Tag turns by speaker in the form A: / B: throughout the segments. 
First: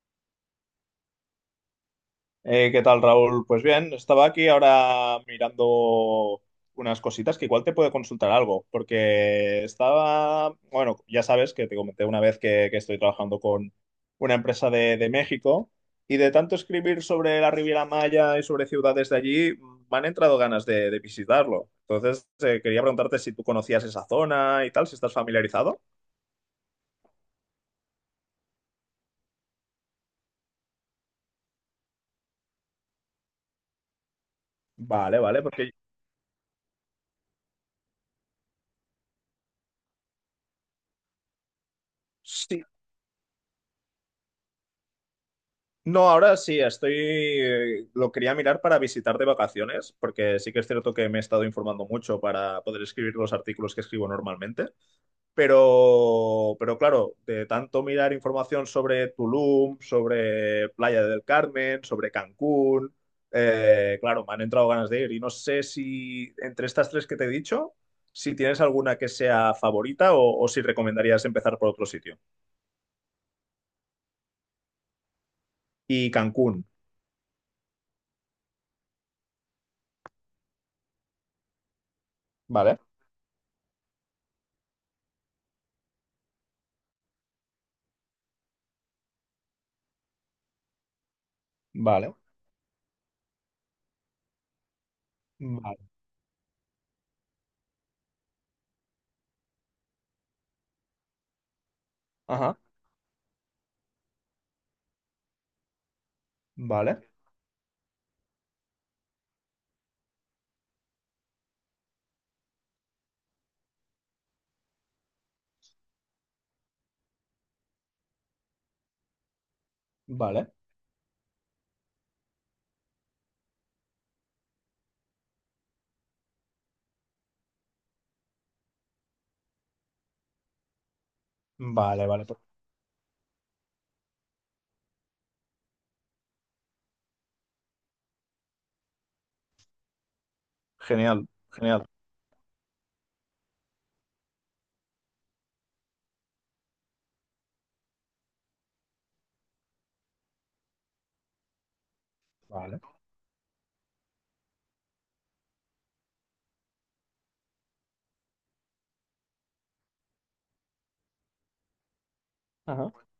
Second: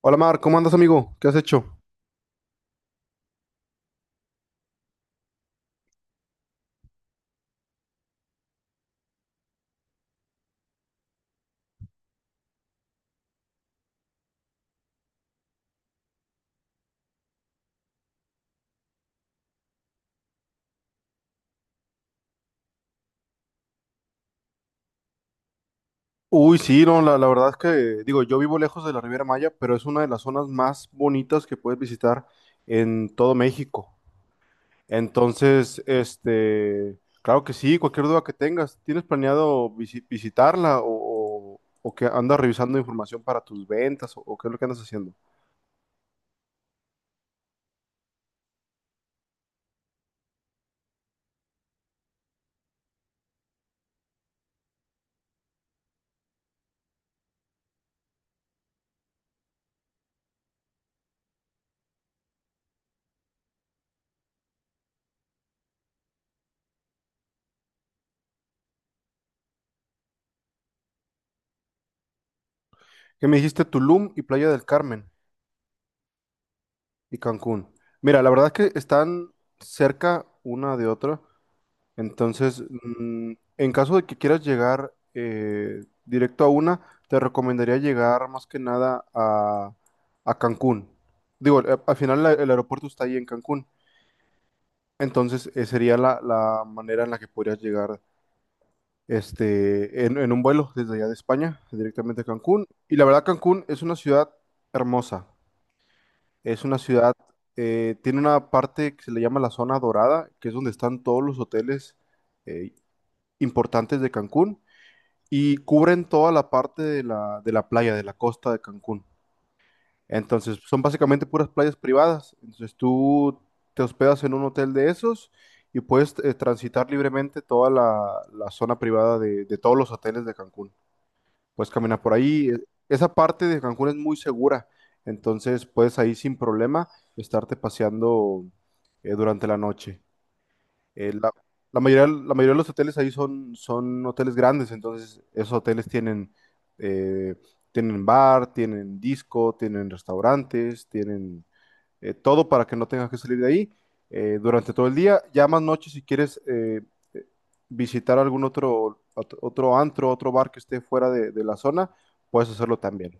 A: Hola Mar, ¿cómo andas amigo? ¿Qué has hecho?
B: ¿Qué tal, Raúl? Pues bien, estaba aquí ahora mirando unas cositas que igual te puedo consultar algo, porque estaba, bueno, ya sabes que te comenté una vez que estoy trabajando con una empresa de México y de tanto escribir sobre la Riviera Maya y sobre ciudades de allí, me han entrado ganas de visitarlo. Entonces, quería preguntarte si tú conocías esa zona y tal, si estás familiarizado.
A: Uy, sí, no, la verdad es que, digo, yo vivo lejos de la Riviera Maya, pero es una de las zonas más bonitas que puedes visitar en todo México.
B: Vale, vale, porque
A: Entonces, claro que sí, cualquier duda que tengas, ¿tienes planeado visitarla o que andas
B: sí.
A: revisando información para tus ventas o qué es lo que andas haciendo?
B: No, ahora sí, estoy, lo quería mirar para visitar de vacaciones, porque sí que es cierto que me he estado informando mucho para poder escribir los artículos que escribo normalmente, pero claro, de tanto mirar información sobre Tulum, sobre Playa del Carmen, sobre Cancún, claro, me han entrado ganas de ir y no sé si entre estas tres que te he dicho, si tienes alguna que sea favorita o si recomendarías empezar por otro sitio.
A: Que me dijiste Tulum y Playa del Carmen
B: Y Cancún,
A: y Cancún. Mira, la verdad es que están cerca una de otra. Entonces,
B: ¿vale?
A: en caso de que quieras llegar directo a una, te recomendaría llegar más que nada a, Cancún. Digo, al
B: Vale.
A: final el aeropuerto está ahí en Cancún. Entonces,
B: Vale.
A: sería la manera en la que podrías llegar en un vuelo desde allá de España, directamente a
B: Ajá.
A: Cancún. Y la verdad, Cancún es una ciudad hermosa. Es una
B: Vale,
A: ciudad, tiene una parte que se le llama la zona dorada, que es donde están todos los hoteles eh, importantes de Cancún, y cubren toda la parte de la playa, de la costa de Cancún.
B: vale,
A: Entonces, son básicamente puras playas privadas. Entonces, tú te hospedas en un hotel de esos y puedes transitar libremente toda la zona privada de todos los hoteles de Cancún. Puedes caminar
B: vale,
A: por
B: vale, pues.
A: ahí. Esa parte de Cancún es muy segura. Entonces, puedes ahí sin problema estarte paseando durante la noche. Eh,
B: Genial,
A: la, la
B: genial.
A: mayoría, la mayoría de los hoteles ahí son, hoteles grandes. Entonces, esos hoteles tienen, eh, bar, tienen disco, tienen restaurantes, tienen todo para que
B: Vale.
A: no tengas que salir de ahí durante todo el día. Ya más noche, si quieres eh, visitar algún otro antro, otro bar que esté fuera de, la zona, puedes hacerlo
B: Ajá.
A: también.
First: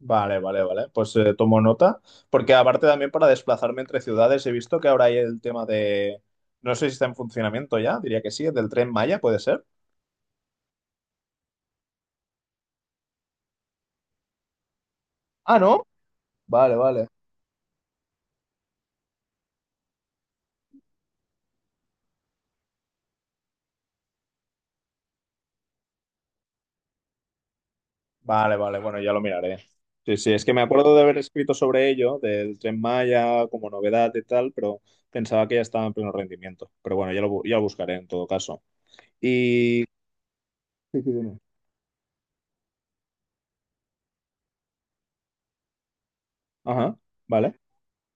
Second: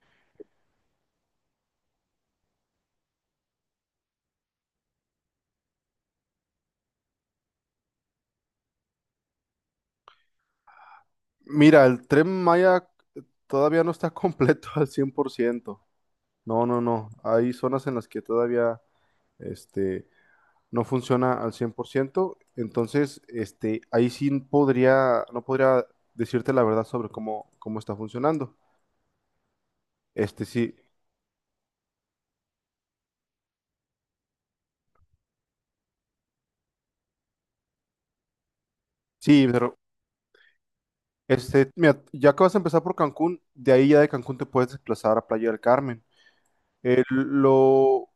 B: Vale, vale, vale. Pues tomo nota, porque aparte también para desplazarme entre ciudades he visto que ahora hay el tema de… No sé si está en funcionamiento ya, diría que sí, del tren Maya, ¿puede ser?
A: Mira, el Tren Maya todavía no está completo al cien por
B: Ah,
A: ciento
B: ¿no?
A: No,
B: Vale,
A: no,
B: vale.
A: no. Hay zonas en las que todavía este, no funciona al 100%. Entonces, ahí sí podría, no podría decirte la verdad sobre cómo está funcionando.
B: Vale, vale, bueno, ya lo miraré. Sí, sí, es que me
A: Sí,
B: acuerdo de haber escrito sobre ello, del tren Maya como novedad y tal, pero pensaba que ya estaba en pleno rendimiento. Pero bueno, ya lo, ya lo buscaré en todo caso.
A: sí, pero
B: Y… Sí, sí, dime.
A: mira, ya que vas a empezar por Cancún, de ahí ya de Cancún te puedes desplazar a Playa del Carmen.
B: Ajá,
A: Eh,
B: vale.
A: lo,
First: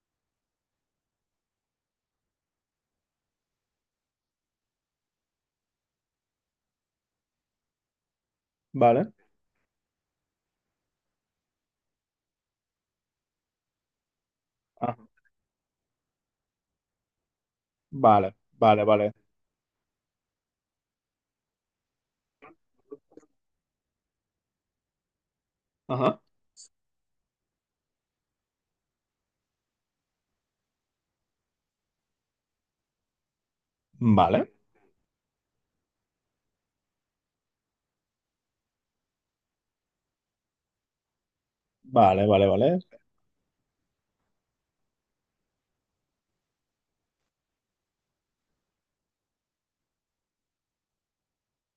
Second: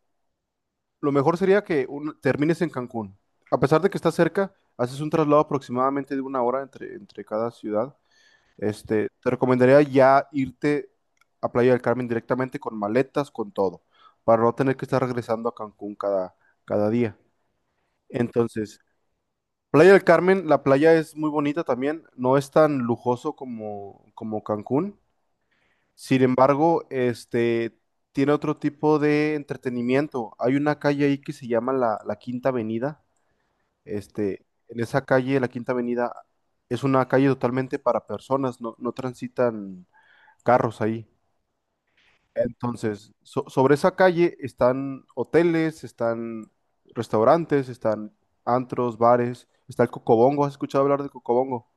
A: lo mejor sería que termines en Cancún. A pesar de que está cerca, haces un traslado aproximadamente de 1 hora entre cada ciudad.
B: Vale.
A: Te recomendaría ya irte a Playa del Carmen directamente con maletas, con todo, para no tener que
B: Ah,
A: estar regresando a Cancún cada día.
B: vale,
A: Entonces,
B: vale, vale.
A: Playa del Carmen, la playa es muy bonita también, no es tan lujoso como Cancún.
B: Ajá.
A: Sin embargo, tiene otro tipo de entretenimiento. Hay una calle ahí que se llama la Quinta Avenida.
B: Vale,
A: En esa calle, la Quinta Avenida, es una calle totalmente para personas, no transitan carros ahí.
B: vale, vale, vale.
A: Entonces, sobre esa calle están hoteles, están restaurantes, están antros, bares, está el Cocobongo. ¿Has escuchado hablar de Cocobongo?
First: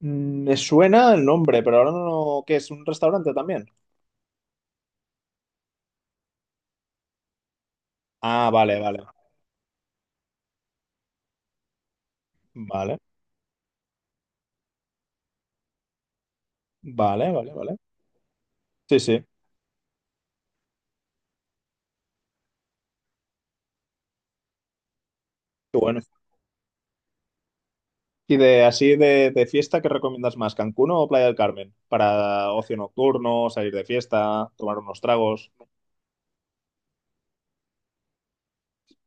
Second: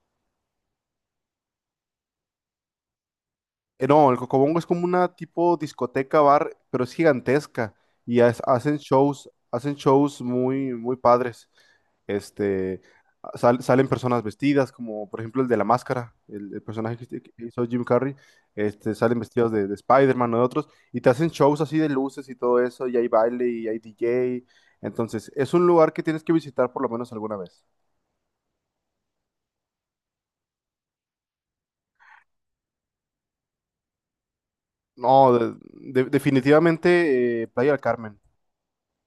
B: Mm, me suena el nombre, pero ahora no, ¿qué es? ¿Un restaurante también?
A: No, el Cocobongo es como una tipo discoteca bar, pero es gigantesca y
B: Ah,
A: hacen
B: vale, vale.
A: shows, hacen shows muy, muy padres. Este,
B: Vale,
A: Salen personas vestidas, como por ejemplo el de la máscara, el personaje que
B: vale, vale,
A: hizo
B: vale.
A: Jim Carrey,
B: Sí,
A: salen
B: sí.
A: vestidos de, Spider-Man o de otros, y te hacen shows así de luces y todo eso, y hay baile y hay DJ. Entonces, es un
B: Qué
A: lugar
B: bueno.
A: que tienes que visitar por lo menos alguna vez.
B: Y de así de fiesta, ¿qué recomiendas más? ¿Cancún o Playa del Carmen? Para ocio nocturno, salir de fiesta, tomar unos
A: No,
B: tragos.
A: definitivamente Playa del Carmen.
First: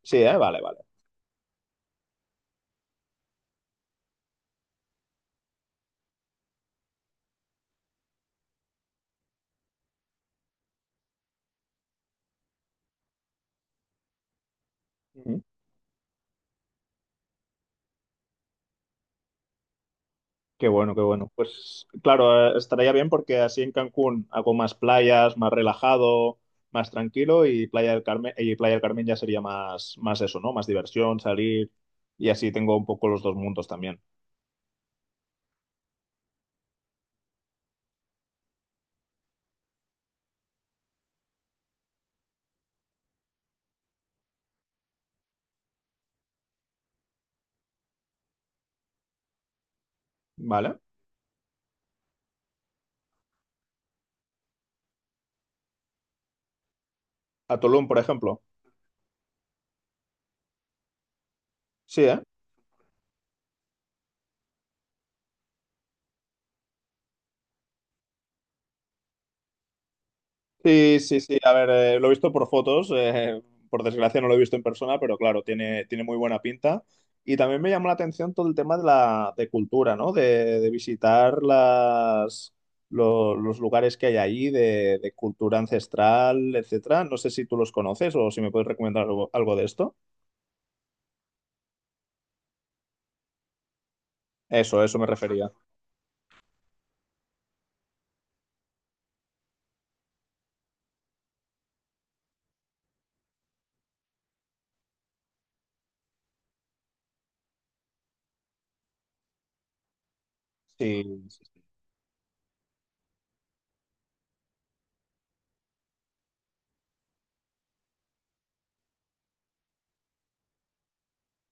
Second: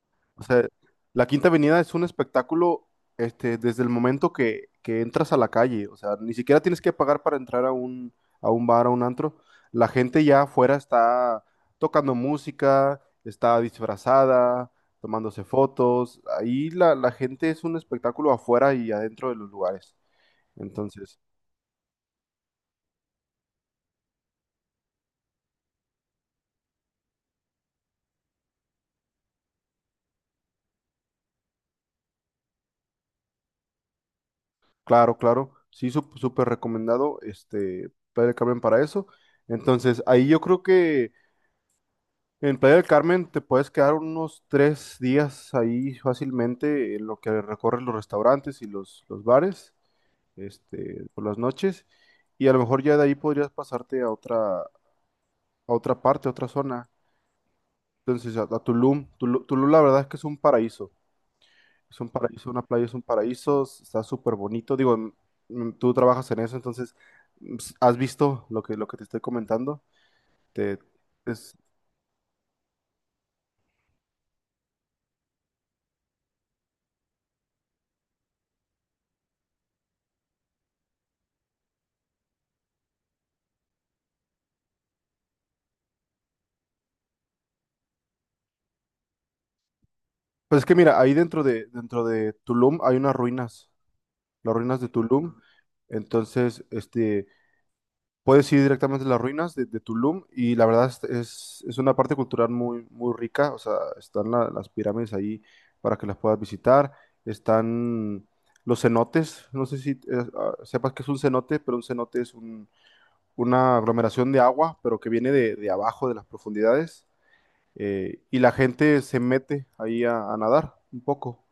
B: Sí, ¿eh?
A: O
B: Vale,
A: sea,
B: vale.
A: la Quinta Avenida es un espectáculo desde el momento que entras a la calle. O sea, ni siquiera tienes que pagar para entrar a un, bar, a un antro. La gente ya afuera está tocando música, está disfrazada, tomándose fotos. Ahí la gente es un espectáculo afuera y adentro de los lugares.
B: Qué bueno, qué
A: Entonces,
B: bueno. Pues claro, estaría bien porque así en Cancún hago más playas, más relajado, más tranquilo y Playa del Carmen, y Playa del Carmen ya sería más, más eso, ¿no? Más diversión, salir y así tengo un poco los dos mundos también.
A: claro, claro, sí, súper recomendado, Playa del Carmen para eso. Entonces, ahí yo creo que en Playa del Carmen te puedes quedar unos 3 días ahí fácilmente en lo que recorres los restaurantes y los bares,
B: ¿Vale?
A: por las noches, y a lo mejor ya de ahí podrías pasarte a otra parte, a otra zona.
B: A Tulum, por
A: Entonces,
B: ejemplo.
A: a, Tulum. Tulum, la verdad es que es un paraíso. Es
B: Sí,
A: un
B: ¿eh?
A: paraíso, una playa es un paraíso, está súper bonito. Digo, tú trabajas en eso, entonces has visto lo que, te estoy comentando. Te,
B: Sí, sí, sí. A ver, lo he visto por fotos, por desgracia no lo he visto en persona, pero claro, tiene, tiene muy buena pinta. Y también me llamó la atención todo el tema de la de cultura, ¿no? De visitar las, los lugares que hay ahí, de cultura ancestral, etcétera. No sé si tú los conoces o si me puedes recomendar algo, algo de esto.
A: Pues es que mira, ahí dentro de Tulum hay unas ruinas, las ruinas
B: Eso,
A: de
B: eso me
A: Tulum.
B: refería.
A: Entonces, puedes ir directamente a las ruinas de Tulum, y la verdad es, es una parte cultural muy, muy rica. O sea, están las pirámides ahí para que las puedas visitar. Están los cenotes. No sé si sepas que
B: Sí,
A: es un
B: sí,
A: cenote,
B: sí.
A: pero un cenote es una aglomeración de agua, pero que viene de abajo, de las profundidades, y la gente se mete ahí a nadar un poco.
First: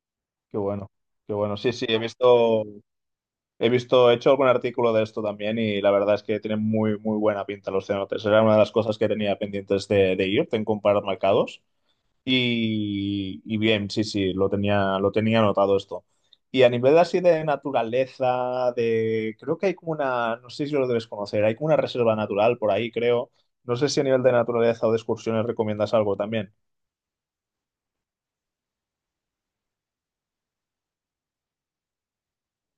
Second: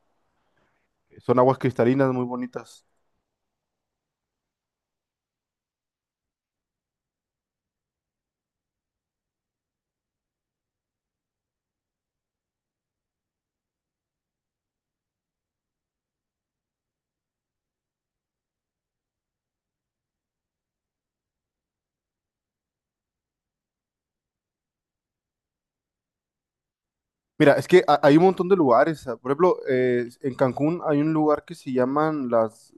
B: Qué bueno, qué
A: Son aguas
B: bueno. Sí, sí, he
A: cristalinas muy
B: visto.
A: bonitas.
B: He visto, he hecho algún artículo de esto también y la verdad es que tienen muy, muy buena pinta los cenotes. Era una de las cosas que tenía pendientes de ir, en comparar mercados. Y bien, sí, sí, lo tenía anotado esto. Y a nivel así de naturaleza, de creo que hay como una, no sé si lo debes conocer, hay como una reserva natural por ahí, creo. No sé si a nivel de naturaleza o de excursiones recomiendas algo también.
A: Mira, es que hay un montón de lugares. Por ejemplo, en Cancún hay un lugar que se llaman las,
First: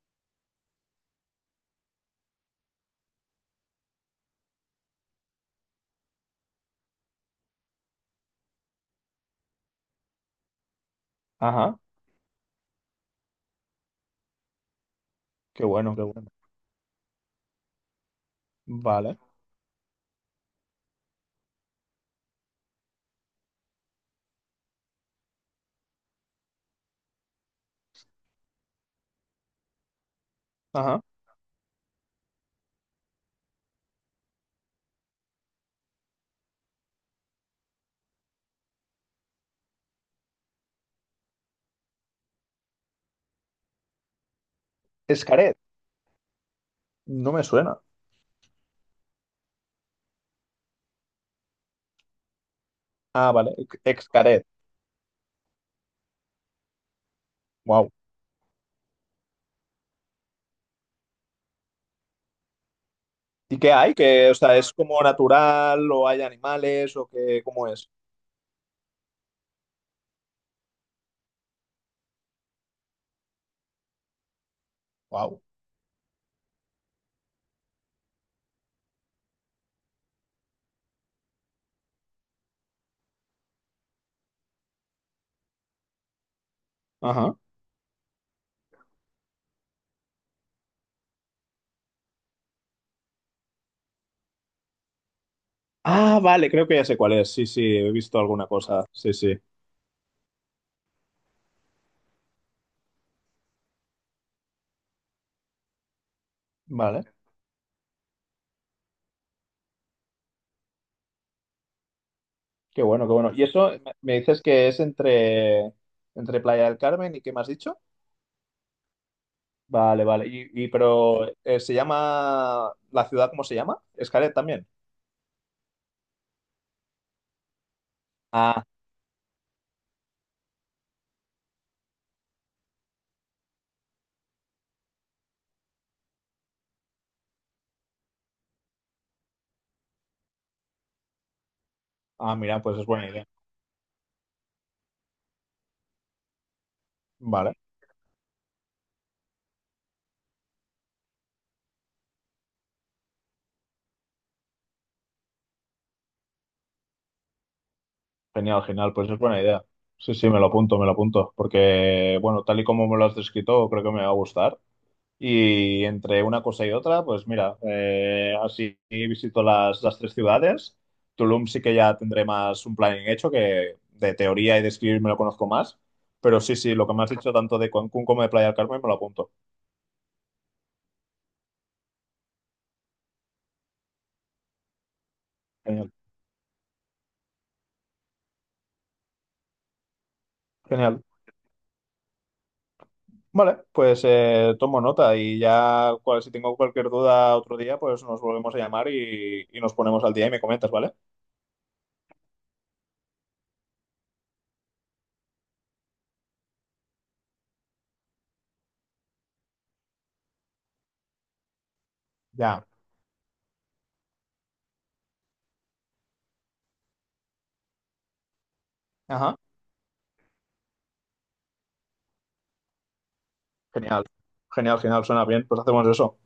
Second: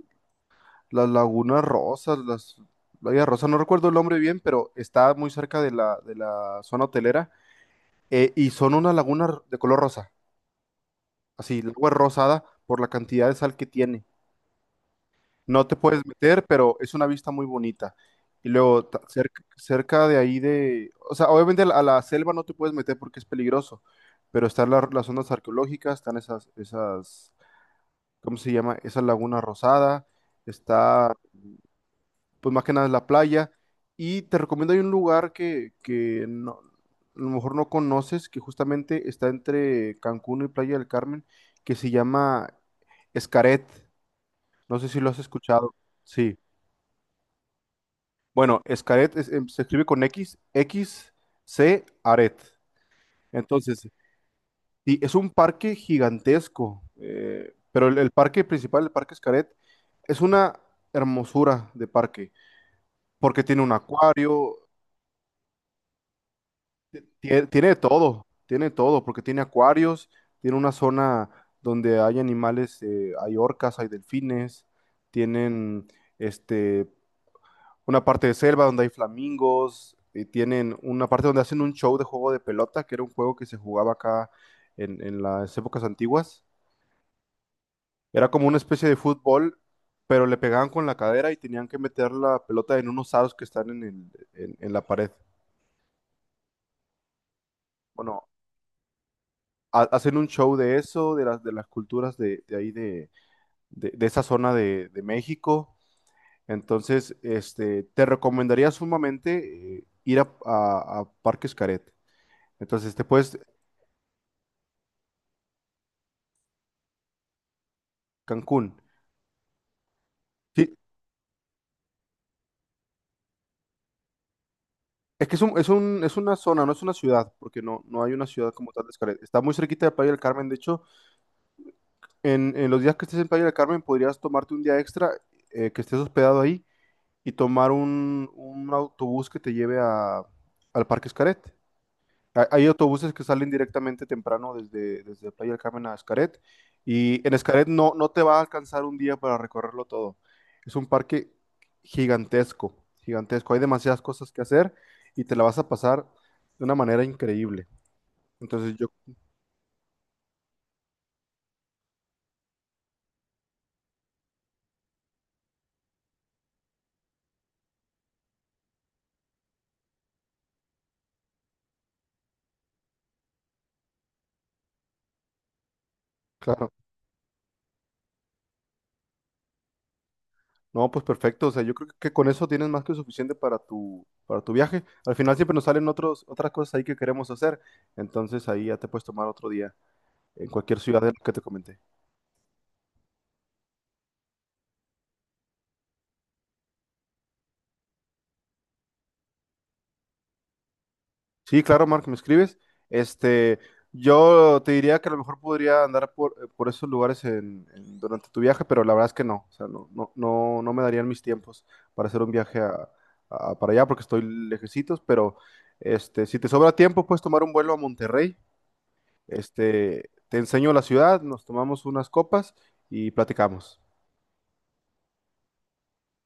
A: las Lagunas Rosas, las Lagunas Rosas, no recuerdo el nombre bien, pero está muy cerca de la zona hotelera, y son unas lagunas de color rosa. Así, el
B: Ajá,
A: agua es rosada por la cantidad de sal que tiene.
B: qué
A: No te
B: bueno, qué
A: puedes
B: bueno.
A: meter, pero es una vista muy bonita. Y luego,
B: Vale.
A: cerca de ahí de... O sea, obviamente a la selva no te puedes meter porque es peligroso, pero están las zonas arqueológicas, están esas, ¿cómo se llama? Esa laguna rosada,
B: Ajá.
A: está, pues más que nada es la playa. Y te recomiendo, hay un lugar que no, a lo mejor no conoces, que justamente está entre Cancún y Playa del Carmen, que se llama Escaret. No sé si lo has
B: Escaret,
A: escuchado. Sí.
B: no me suena.
A: Bueno, Xcaret se escribe con X, X, C, Aret.
B: Ah, vale.
A: Entonces,
B: Excaret.
A: sí, es un parque gigantesco, pero
B: Wow.
A: el parque principal, el parque Xcaret, es una hermosura de parque, porque
B: ¿Y
A: tiene
B: qué
A: un
B: hay? Que, o
A: acuario,
B: sea, ¿es como natural o hay animales o qué, cómo es?
A: tiene de todo, porque tiene acuarios, tiene una zona donde hay animales, hay orcas, hay delfines,
B: Wow.
A: tienen este, una parte de selva donde hay flamingos, tienen una parte donde hacen un show de juego de pelota, que era un juego que se jugaba acá en las épocas antiguas.
B: Ajá.
A: Era como una especie de fútbol, pero le pegaban con la cadera y tenían que meter la pelota en unos aros que están en la pared.
B: Ah, vale, creo que ya sé cuál es. Sí, sí, he visto
A: Bueno,
B: alguna cosa. Sí, sí.
A: hacen un show de eso, de las, culturas de, ahí, de esa zona de México.
B: Vale.
A: Entonces, te recomendaría sumamente ir a, Parques Caret.
B: Qué
A: Entonces, te
B: bueno, qué bueno.
A: puedes
B: ¿Y eso me me dices que es entre, entre Playa del Carmen y qué me has dicho?
A: Cancún.
B: Vale, vale. Y
A: Sí,
B: pero se llama la ciudad, ¿cómo se llama? Escaret también.
A: es que es un, es una zona, no es una ciudad, porque no hay una ciudad
B: Ah,
A: como tal de Xcaret. Está muy cerquita de Playa del Carmen. De hecho, en los días que estés en Playa del Carmen podrías tomarte un día extra, que estés hospedado ahí, y tomar un autobús que te lleve al Parque Xcaret.
B: ah, mira,
A: Hay
B: pues es buena
A: autobuses que
B: idea.
A: salen directamente temprano desde Playa del Carmen a Xcaret, y en
B: Vale,
A: Xcaret no te va a alcanzar un día para recorrerlo todo. Es un parque gigantesco, gigantesco. Hay demasiadas cosas que hacer, y te la vas a pasar de una manera increíble.
B: genial,
A: Entonces yo,
B: genial, pues es buena idea. Sí, sí, me lo apunto, porque bueno, tal y como me lo has descrito, creo que me va a gustar. Y entre una cosa y otra, pues mira, así visito las tres ciudades. Tulum sí que ya tendré más un planning hecho, que de teoría y de escribir me lo conozco más. Pero sí,
A: claro,
B: sí, lo que me has dicho tanto de Cancún como de Playa del Carmen me lo apunto.
A: no, pues perfecto. O sea, yo creo que con eso tienes más que suficiente para tu, viaje. Al final siempre nos salen
B: Genial,
A: otros, otras cosas ahí que queremos hacer. Entonces, ahí ya te puedes tomar otro día en cualquier ciudad
B: genial.
A: de lo que te comenté.
B: Vale, pues tomo nota y ya si tengo cualquier duda otro día, pues nos volvemos a llamar y nos ponemos al día y me comentas, ¿vale?
A: Sí, claro, Mark, me escribes. Este, yo te diría que a lo mejor podría andar por esos lugares durante tu viaje, pero la verdad es que no. O sea, no, no, no, no me darían mis tiempos para hacer un viaje
B: Ya.
A: para allá, porque estoy lejecitos, pero si te sobra tiempo, puedes tomar un vuelo a Monterrey.
B: Ajá.
A: Te enseño la ciudad, nos tomamos unas copas y platicamos.
B: Genial, genial, genial, suena bien, pues hacemos eso.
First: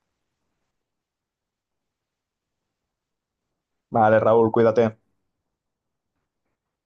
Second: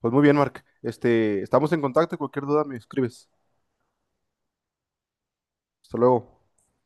A: Pues muy bien, Mark. Estamos en contacto, cualquier duda me escribes.
B: Vale, Raúl, cuídate.
A: Hasta luego.